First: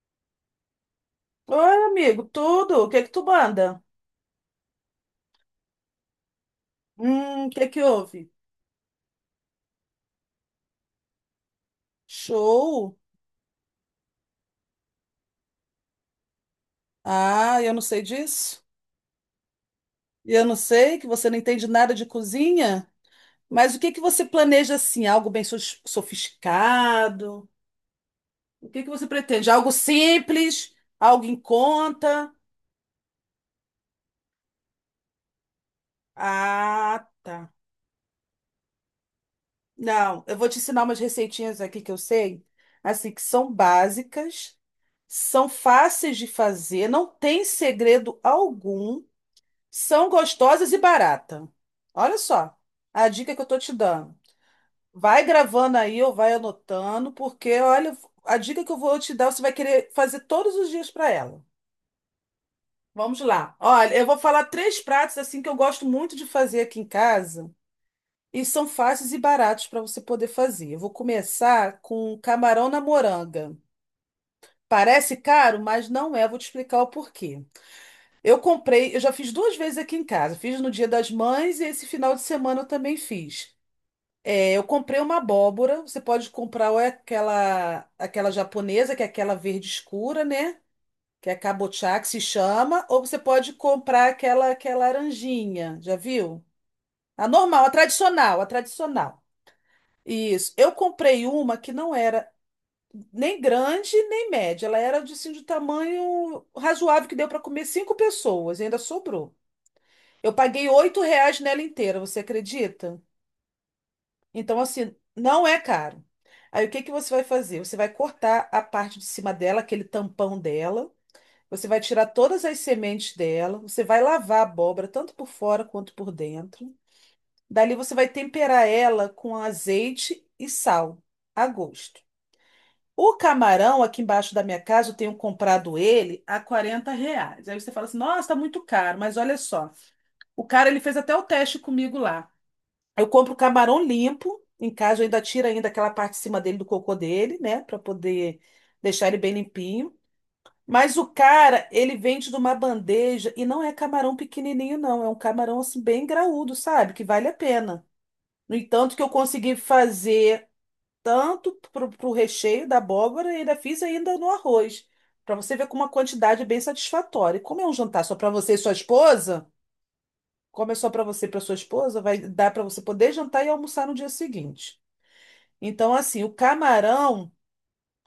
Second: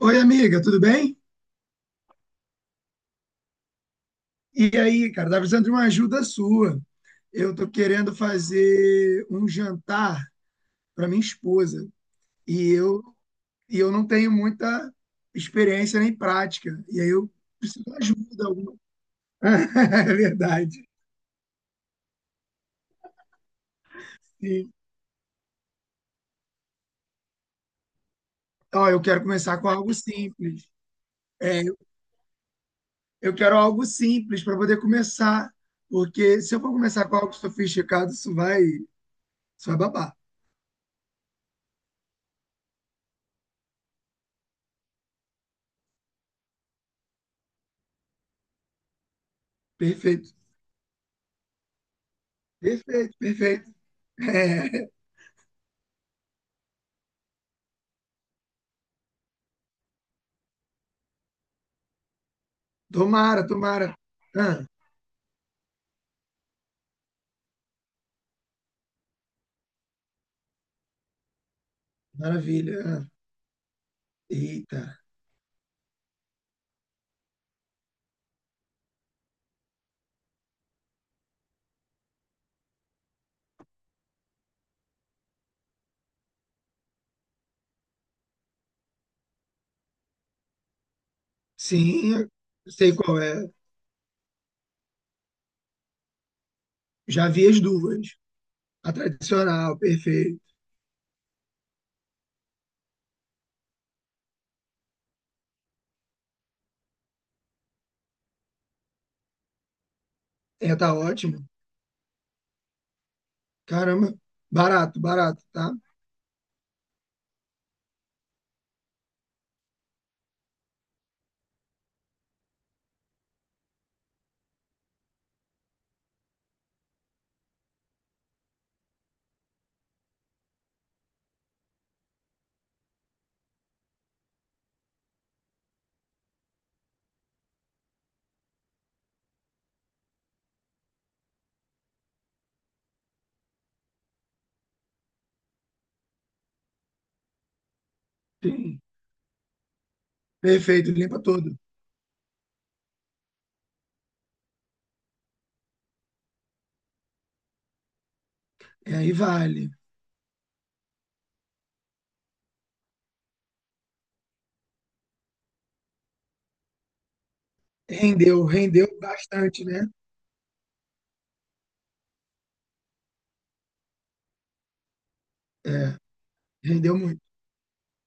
Oi, amiga, tudo bem? Oi, amigo, tudo? O que que tu manda? E aí, cara, tá precisando de uma ajuda sua. O Eu que tô que querendo houve? fazer um jantar para minha esposa e Show? eu e eu não tenho muita experiência nem prática. E aí eu Ah, eu não preciso de sei ajuda disso. alguma. É E eu não verdade. sei que você não entende nada de cozinha, mas o que que você Sim. planeja assim? Algo bem sofisticado? O que que Ó, eu você quero pretende? começar com Algo algo simples. simples? Algo em É, conta? eu quero algo simples para poder começar, porque se eu for Ah, começar com algo tá. sofisticado, isso vai babar. Não, eu vou te ensinar umas receitinhas aqui que eu sei, assim, que são básicas, são fáceis de fazer, não tem segredo algum. São Perfeito. gostosas e barata. Olha só a Perfeito, dica que eu tô te perfeito. dando. Vai gravando aí ou vai anotando, porque olha, a dica que eu vou te dar, você vai querer fazer todos os dias para ela. Vamos Tomara, lá. Olha, tomara. eu vou falar Ah, três pratos assim que eu gosto muito de fazer aqui em casa e são fáceis e baratos para você poder fazer. Eu vou começar com camarão maravilha. na Ah, moranga. eita. Parece caro, mas não é. Vou te explicar o porquê. Eu comprei, eu já fiz duas vezes aqui em casa. Fiz no Dia das Mães e esse final de semana eu também fiz. É, eu comprei uma abóbora. Você pode comprar ou é aquela japonesa, que é aquela verde escura, né? Que é kabocha, que Sim, se eu chama. sei Ou você qual é. pode comprar aquela que é laranjinha. Já viu? A Já vi as normal, a duas. tradicional, a A tradicional. tradicional, perfeito. Isso. Eu comprei uma que não era nem grande nem média. Ela era de, assim, de tamanho razoável que deu para comer cinco pessoas e ainda sobrou. Eu paguei É, tá R$ 8 ótimo. nela inteira, você acredita? Caramba, Então, assim, barato, não é tá? caro. Aí, o que que você vai fazer? Você vai cortar a parte de cima dela, aquele tampão dela. Você vai tirar todas as sementes dela. Você vai lavar a abóbora, tanto por fora quanto por dentro. Dali, você vai temperar ela com azeite e sal, a gosto. O camarão, aqui embaixo da minha casa, eu tenho comprado ele a R$ 40. Aí você fala assim, nossa, tá muito caro. Mas olha só, o cara, ele fez até o teste comigo lá. Eu compro camarão limpo, em casa eu ainda tiro ainda aquela parte de cima dele do cocô dele, né, para poder Sim. deixar ele bem limpinho. Perfeito, Mas o limpa todo. cara, ele vende de uma bandeja e não é camarão pequenininho não, é um camarão assim bem graúdo, sabe? Que vale a pena. No entanto, É, que eu aí consegui vale. fazer tanto pro recheio da abóbora e ainda fiz ainda no arroz, para você ver com uma quantidade é bem satisfatória. E como é um jantar só para Rendeu, você e sua rendeu esposa, bastante, né? como é só para você e para sua esposa, vai dar para você poder jantar e almoçar no dia seguinte. Então, É, assim, o rendeu muito. camarão,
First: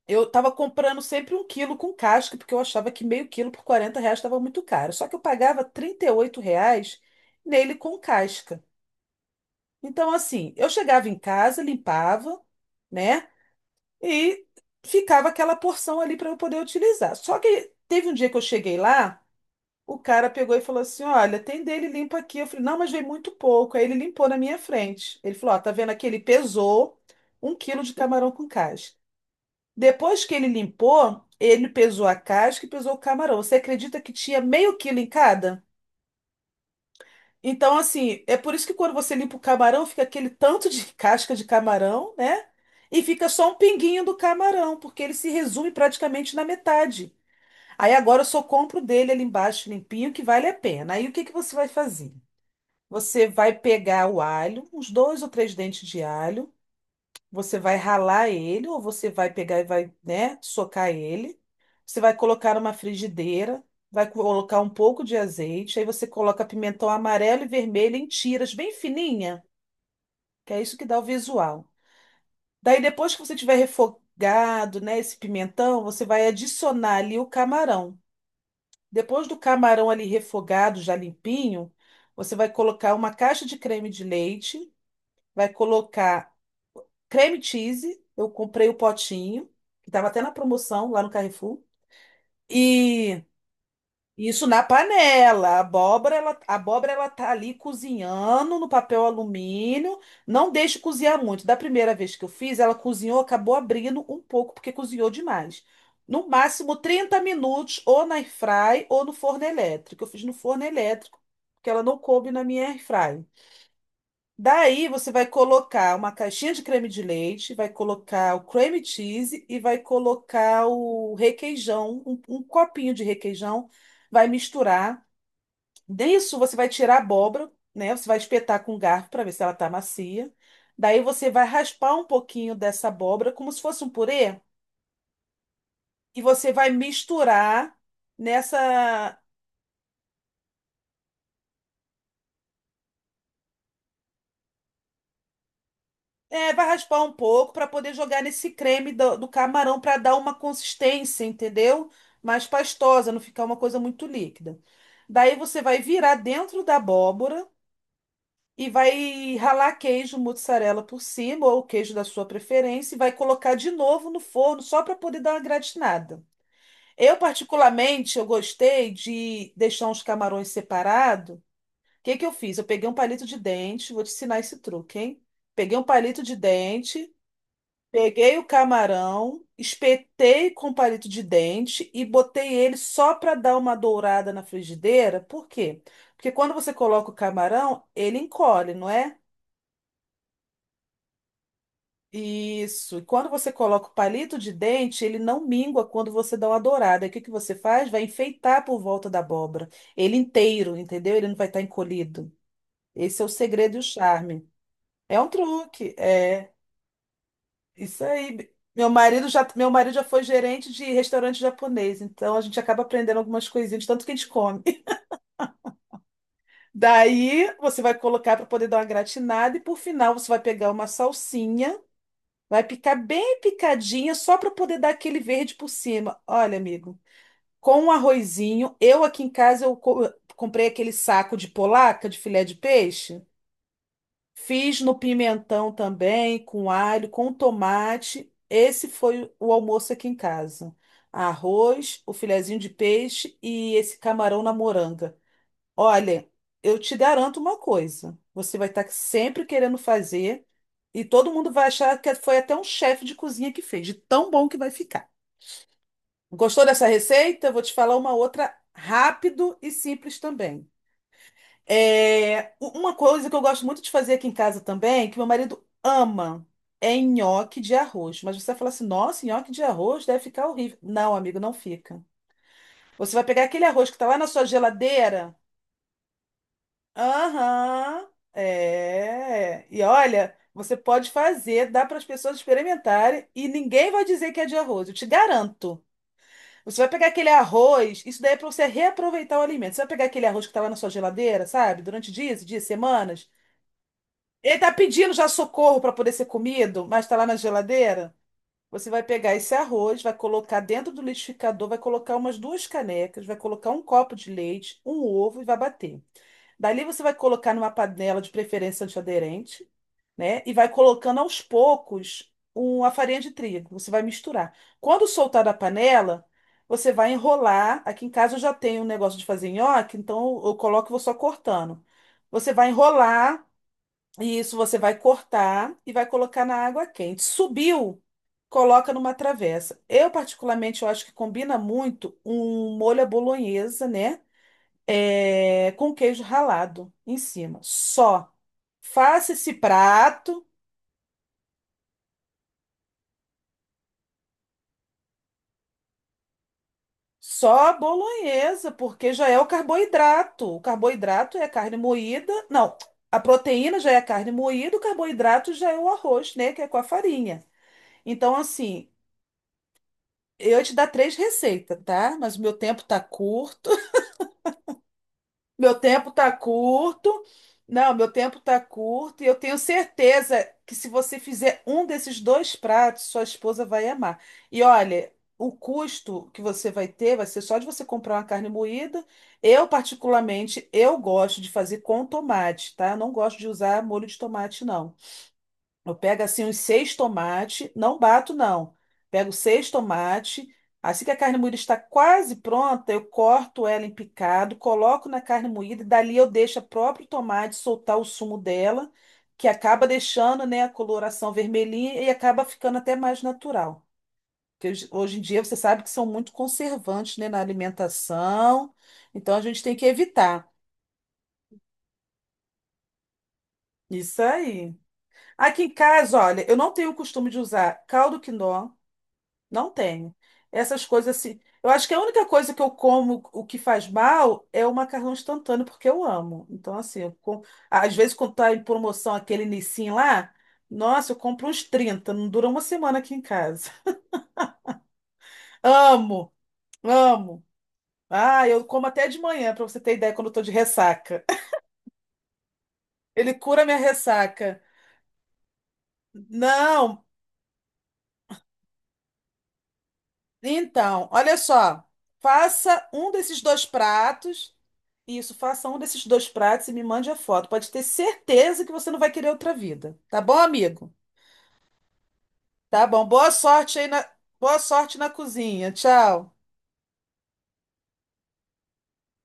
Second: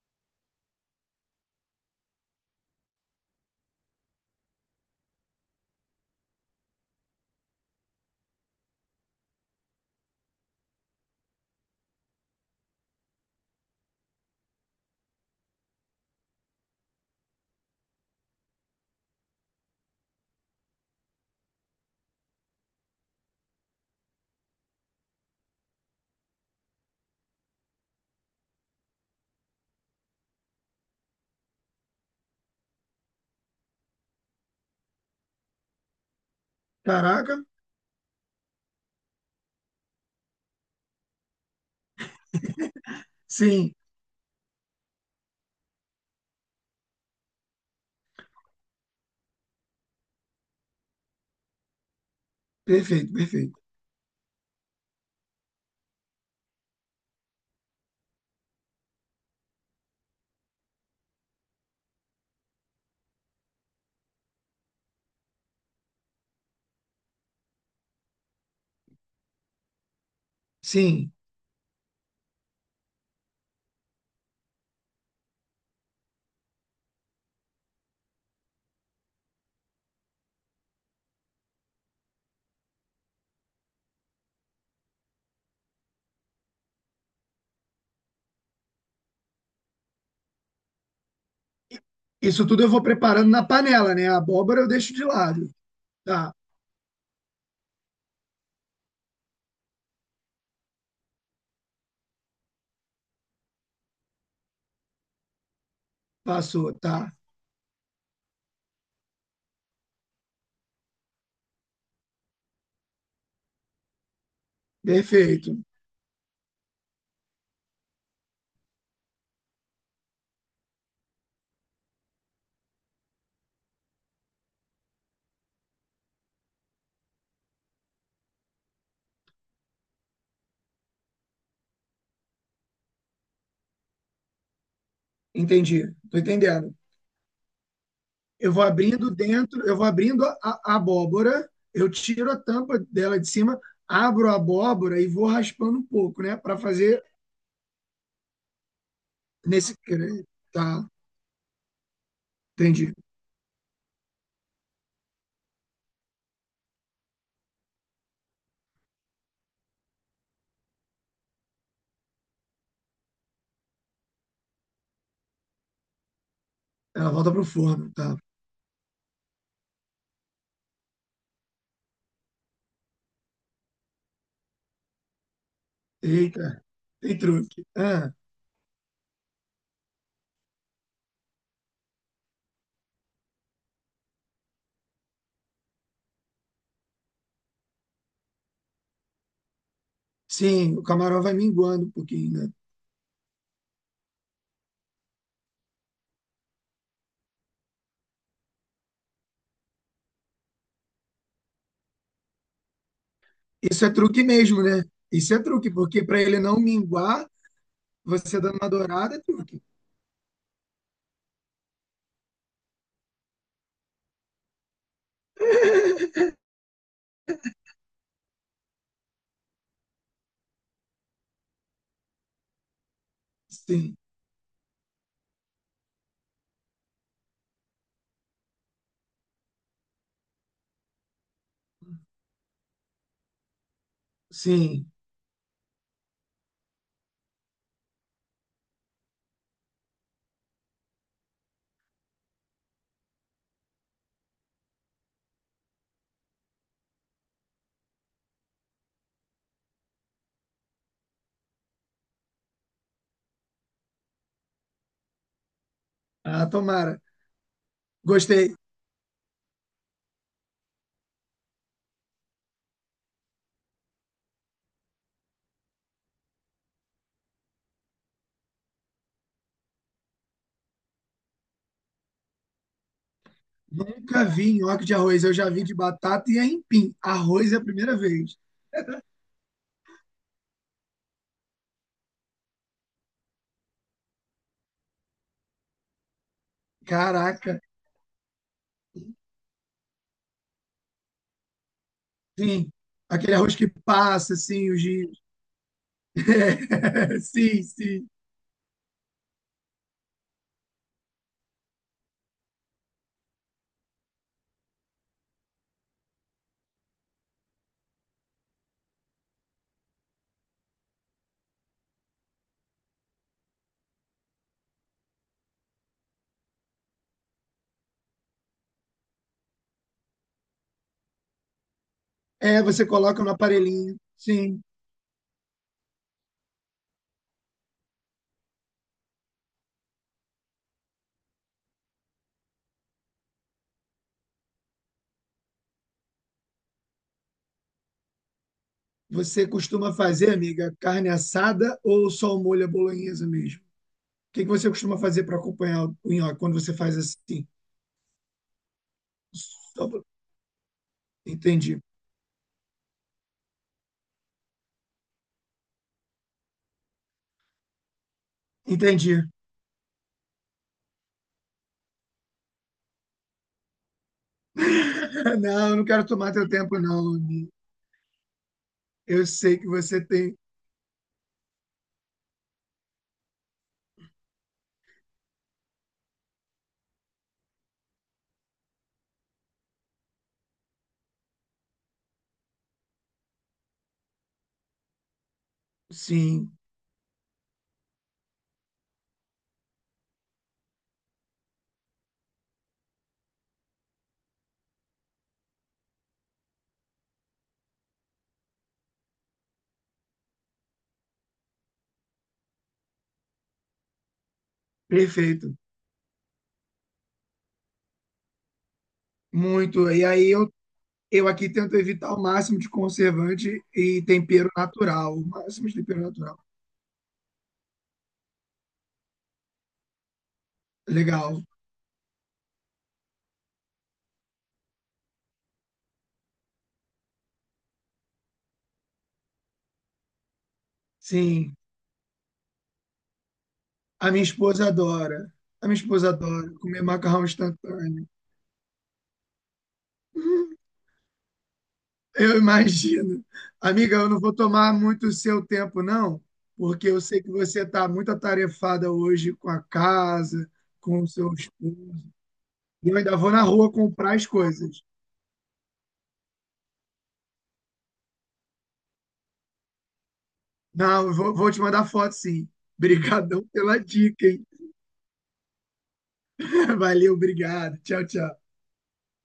eu tava comprando sempre um quilo com casca, porque eu achava que meio quilo por R$ 40 estava muito caro. Só que eu pagava R$ 38 nele com casca. Então, assim, eu chegava em casa, limpava, né? E ficava aquela porção ali para eu poder utilizar. Só que teve um dia que eu cheguei lá, o cara pegou e falou assim: Olha, tem dele limpo aqui. Eu falei: Não, mas veio muito pouco. Aí ele limpou na minha frente. Ele falou: Ó, tá vendo aqui? Ele pesou um quilo de camarão com casca. Depois que ele limpou, ele pesou a casca e pesou o camarão. Você acredita que tinha meio quilo em cada? Caraca, Então, assim, é por isso que quando você limpa o camarão, fica aquele tanto de casca de camarão, né? E fica só um sim, pinguinho do camarão, porque ele se resume praticamente na metade. Aí agora eu só compro dele ali embaixo, limpinho, que vale a pena. Aí o que que você vai fazer? perfeito, Você vai perfeito. pegar o alho, uns dois ou três dentes de alho. Você vai ralar ele, ou você vai pegar e vai, né, socar ele. Você vai colocar numa frigideira, vai colocar um pouco de azeite, aí você coloca pimentão amarelo e vermelho em tiras bem fininha, que é isso que dá o Sim, visual. Daí depois que você tiver refogado, né, esse pimentão, você vai adicionar ali o camarão. Depois do camarão ali refogado, já limpinho, você vai colocar uma caixa de creme de leite, vai colocar creme cheese, eu comprei o potinho, que estava até na promoção lá no Carrefour. isso tudo eu vou E preparando na panela, né? A isso na abóbora eu deixo de lado. panela. Tá, A abóbora, ela tá ali cozinhando no papel alumínio. Não deixe cozinhar muito. Da primeira vez que eu fiz, ela cozinhou, acabou abrindo um pouco, porque cozinhou demais. No passou, máximo tá. 30 minutos, ou na airfry ou no forno elétrico. Eu fiz no forno elétrico, porque ela não coube na minha airfry. Daí você vai Perfeito. colocar uma caixinha de creme de leite, vai colocar o cream cheese e vai colocar o requeijão, um copinho de requeijão, vai misturar. Disso você vai tirar a abóbora, né? Você vai espetar com um garfo para ver se ela tá macia. Daí você vai raspar um pouquinho dessa abóbora como se fosse um purê Entendi, tô e você vai entendendo. misturar Eu vou abrindo nessa. dentro, eu vou abrindo a abóbora, eu tiro a tampa dela de cima, abro a abóbora e vou raspando um pouco, né? É, Para vai fazer raspar um pouco para poder jogar nesse creme do nesse. camarão para dar cre- uma Tá, consistência, entendeu? Mais entendi. pastosa, não ficar uma coisa muito líquida. Daí você vai virar dentro da abóbora e vai ralar queijo mozzarella por cima, ou queijo da sua preferência, e vai colocar de novo no forno só para poder dar uma gratinada. Ela Eu, volta pro forno, tá? particularmente, eu gostei de deixar uns camarões separados. O que que eu fiz? Eu peguei um palito de dente, vou te ensinar esse truque, hein? Peguei um palito de Eita, dente. tem truque. Ah, Peguei o camarão, espetei com palito de dente e botei ele só para dar uma dourada na frigideira. Por quê? Porque quando você coloca o camarão, ele encolhe, não é? sim, o camarão vai minguando um pouquinho, né? Isso. E quando você coloca o palito de dente, ele não mingua quando você dá uma dourada. E o que que você faz? Vai enfeitar por volta da abóbora. Ele inteiro, entendeu? Ele não vai estar encolhido. Esse é o segredo e o Isso é truque charme. mesmo, né? É um Isso é truque, truque, porque para ele é. não minguar, Isso você aí. dando uma Meu dourada é marido já, truque. meu marido já foi gerente de restaurante japonês, então a gente acaba aprendendo algumas coisinhas, de tanto que a gente come. Daí você vai colocar para poder dar uma gratinada e por final você vai pegar uma salsinha, vai picar bem Sim, picadinha só para poder dar aquele verde por cima. Olha, amigo, com um arrozinho, eu aqui em casa eu comprei aquele saco de polaca, de filé de peixe. Fiz sim. no pimentão também, com alho, com tomate. Esse foi o almoço aqui em casa. Arroz, o filezinho de peixe e esse camarão na moranga. Olha, eu te garanto uma coisa: você vai estar sempre querendo fazer e todo mundo vai achar que foi até um chefe de cozinha que fez, de tão bom que vai ficar. Ah, Gostou dessa tomara. receita? Eu vou te falar uma outra Gostei. rápido e simples também. É, uma coisa que eu gosto muito de fazer aqui em casa também, que meu marido ama, é nhoque de arroz. Mas você vai falar assim, nossa, nhoque de arroz deve ficar horrível. Não, amigo, não fica. Você vai pegar aquele arroz que tá lá Nunca na sua vi nhoque de arroz, eu geladeira. já vi de batata e aipim. Arroz é a primeira Aham, vez. é. E olha, você pode fazer, dá para as pessoas experimentarem e ninguém vai dizer que é de arroz, eu te garanto. Você vai pegar aquele Caraca, arroz, isso daí é para você reaproveitar o alimento. Você vai pegar aquele arroz que estava na sua geladeira, sabe? Durante dias, e dias, sim. semanas. Aquele arroz que passa, Ele assim, tá os pedindo giros. já socorro para poder ser comido, mas tá lá na Sim. geladeira. Você vai pegar esse arroz, vai colocar dentro do liquidificador, vai colocar umas duas canecas, vai colocar um copo de leite, um ovo e vai bater. Dali você vai colocar numa panela de preferência antiaderente, né? E vai colocando aos poucos a farinha de trigo. Você vai misturar. Quando soltar da panela, você vai enrolar. Aqui em casa eu já tenho um negócio de fazer nhoque, então eu coloco e vou só cortando. Você É, vai você coloca no enrolar aparelhinho. e isso Sim. você vai cortar e vai colocar na água quente. Subiu, coloca numa travessa. Eu, particularmente, eu acho que combina muito um molho à bolonhesa, né? É, com queijo ralado em cima. Só. Faça Você esse costuma fazer, prato amiga, carne assada ou só o molho à bolonhesa mesmo? O que que você costuma fazer para acompanhar o nhoque quando você faz assim? só a bolonhesa, porque já é o Só pra- carboidrato. O carboidrato é a carne Entendi. moída. Não, a proteína já é a carne moída, o carboidrato já é o arroz, né? Que é com a farinha. Então, assim. Entendi. Eu ia te dar três receitas, tá? Mas o meu tempo tá curto. Não, Meu eu não quero tempo tá tomar teu tempo, não. curto. Amigo, Não, meu tempo tá curto. eu E eu tenho sei que você tem. certeza que se você fizer um desses dois pratos, sua esposa vai amar. E olha, o custo que você vai ter vai ser só de você comprar uma carne moída. Eu, particularmente, eu gosto de fazer com tomate, tá? Eu não gosto de usar molho de tomate, não. Eu pego assim uns Sim. seis tomates, não bato não. Pego seis tomates, assim que a carne moída está quase pronta, eu corto ela em picado, coloco na carne moída e dali eu deixo o próprio tomate soltar o sumo dela, que acaba deixando, né, a coloração vermelhinha e acaba ficando até mais natural. Porque hoje em dia Perfeito, você sabe que são muito conservantes, né, na alimentação, então a gente tem que muito. Evitar. Eu aqui tento evitar o máximo de conservante e Isso tempero aí. natural, o Aqui máximo em de tempero casa, natural. olha, eu não tenho o costume de usar caldo quinó. Não tenho. Essas coisas assim. Legal, Eu acho que a única coisa que eu como o que faz mal é o macarrão instantâneo, porque eu amo. Então, assim, eu com... às vezes quando tá em promoção aquele Nissin lá, nossa, eu compro sim. uns 30. Não dura uma semana aqui em casa. A minha esposa adora, a minha esposa Amo, adora comer macarrão amo. instantâneo. Ah, eu como até de manhã, pra você ter ideia, quando eu tô de ressaca. Eu imagino. Ele cura minha Amiga, eu não vou ressaca. tomar muito o seu tempo, não, porque eu Não, sei que você está muito atarefada hoje com a casa, com então, o seu olha só. esposo. Faça E eu um ainda vou desses na dois rua comprar as pratos. coisas. Isso, faça um desses dois pratos e me mande a foto. Pode ter certeza que você não vai querer outra vida. Tá bom, amigo? Não, vou te mandar foto, sim. Tá bom. Boa Obrigadão pela sorte aí na... dica, hein? Boa sorte na cozinha. Tchau. Valeu, obrigado. Tchau, tchau.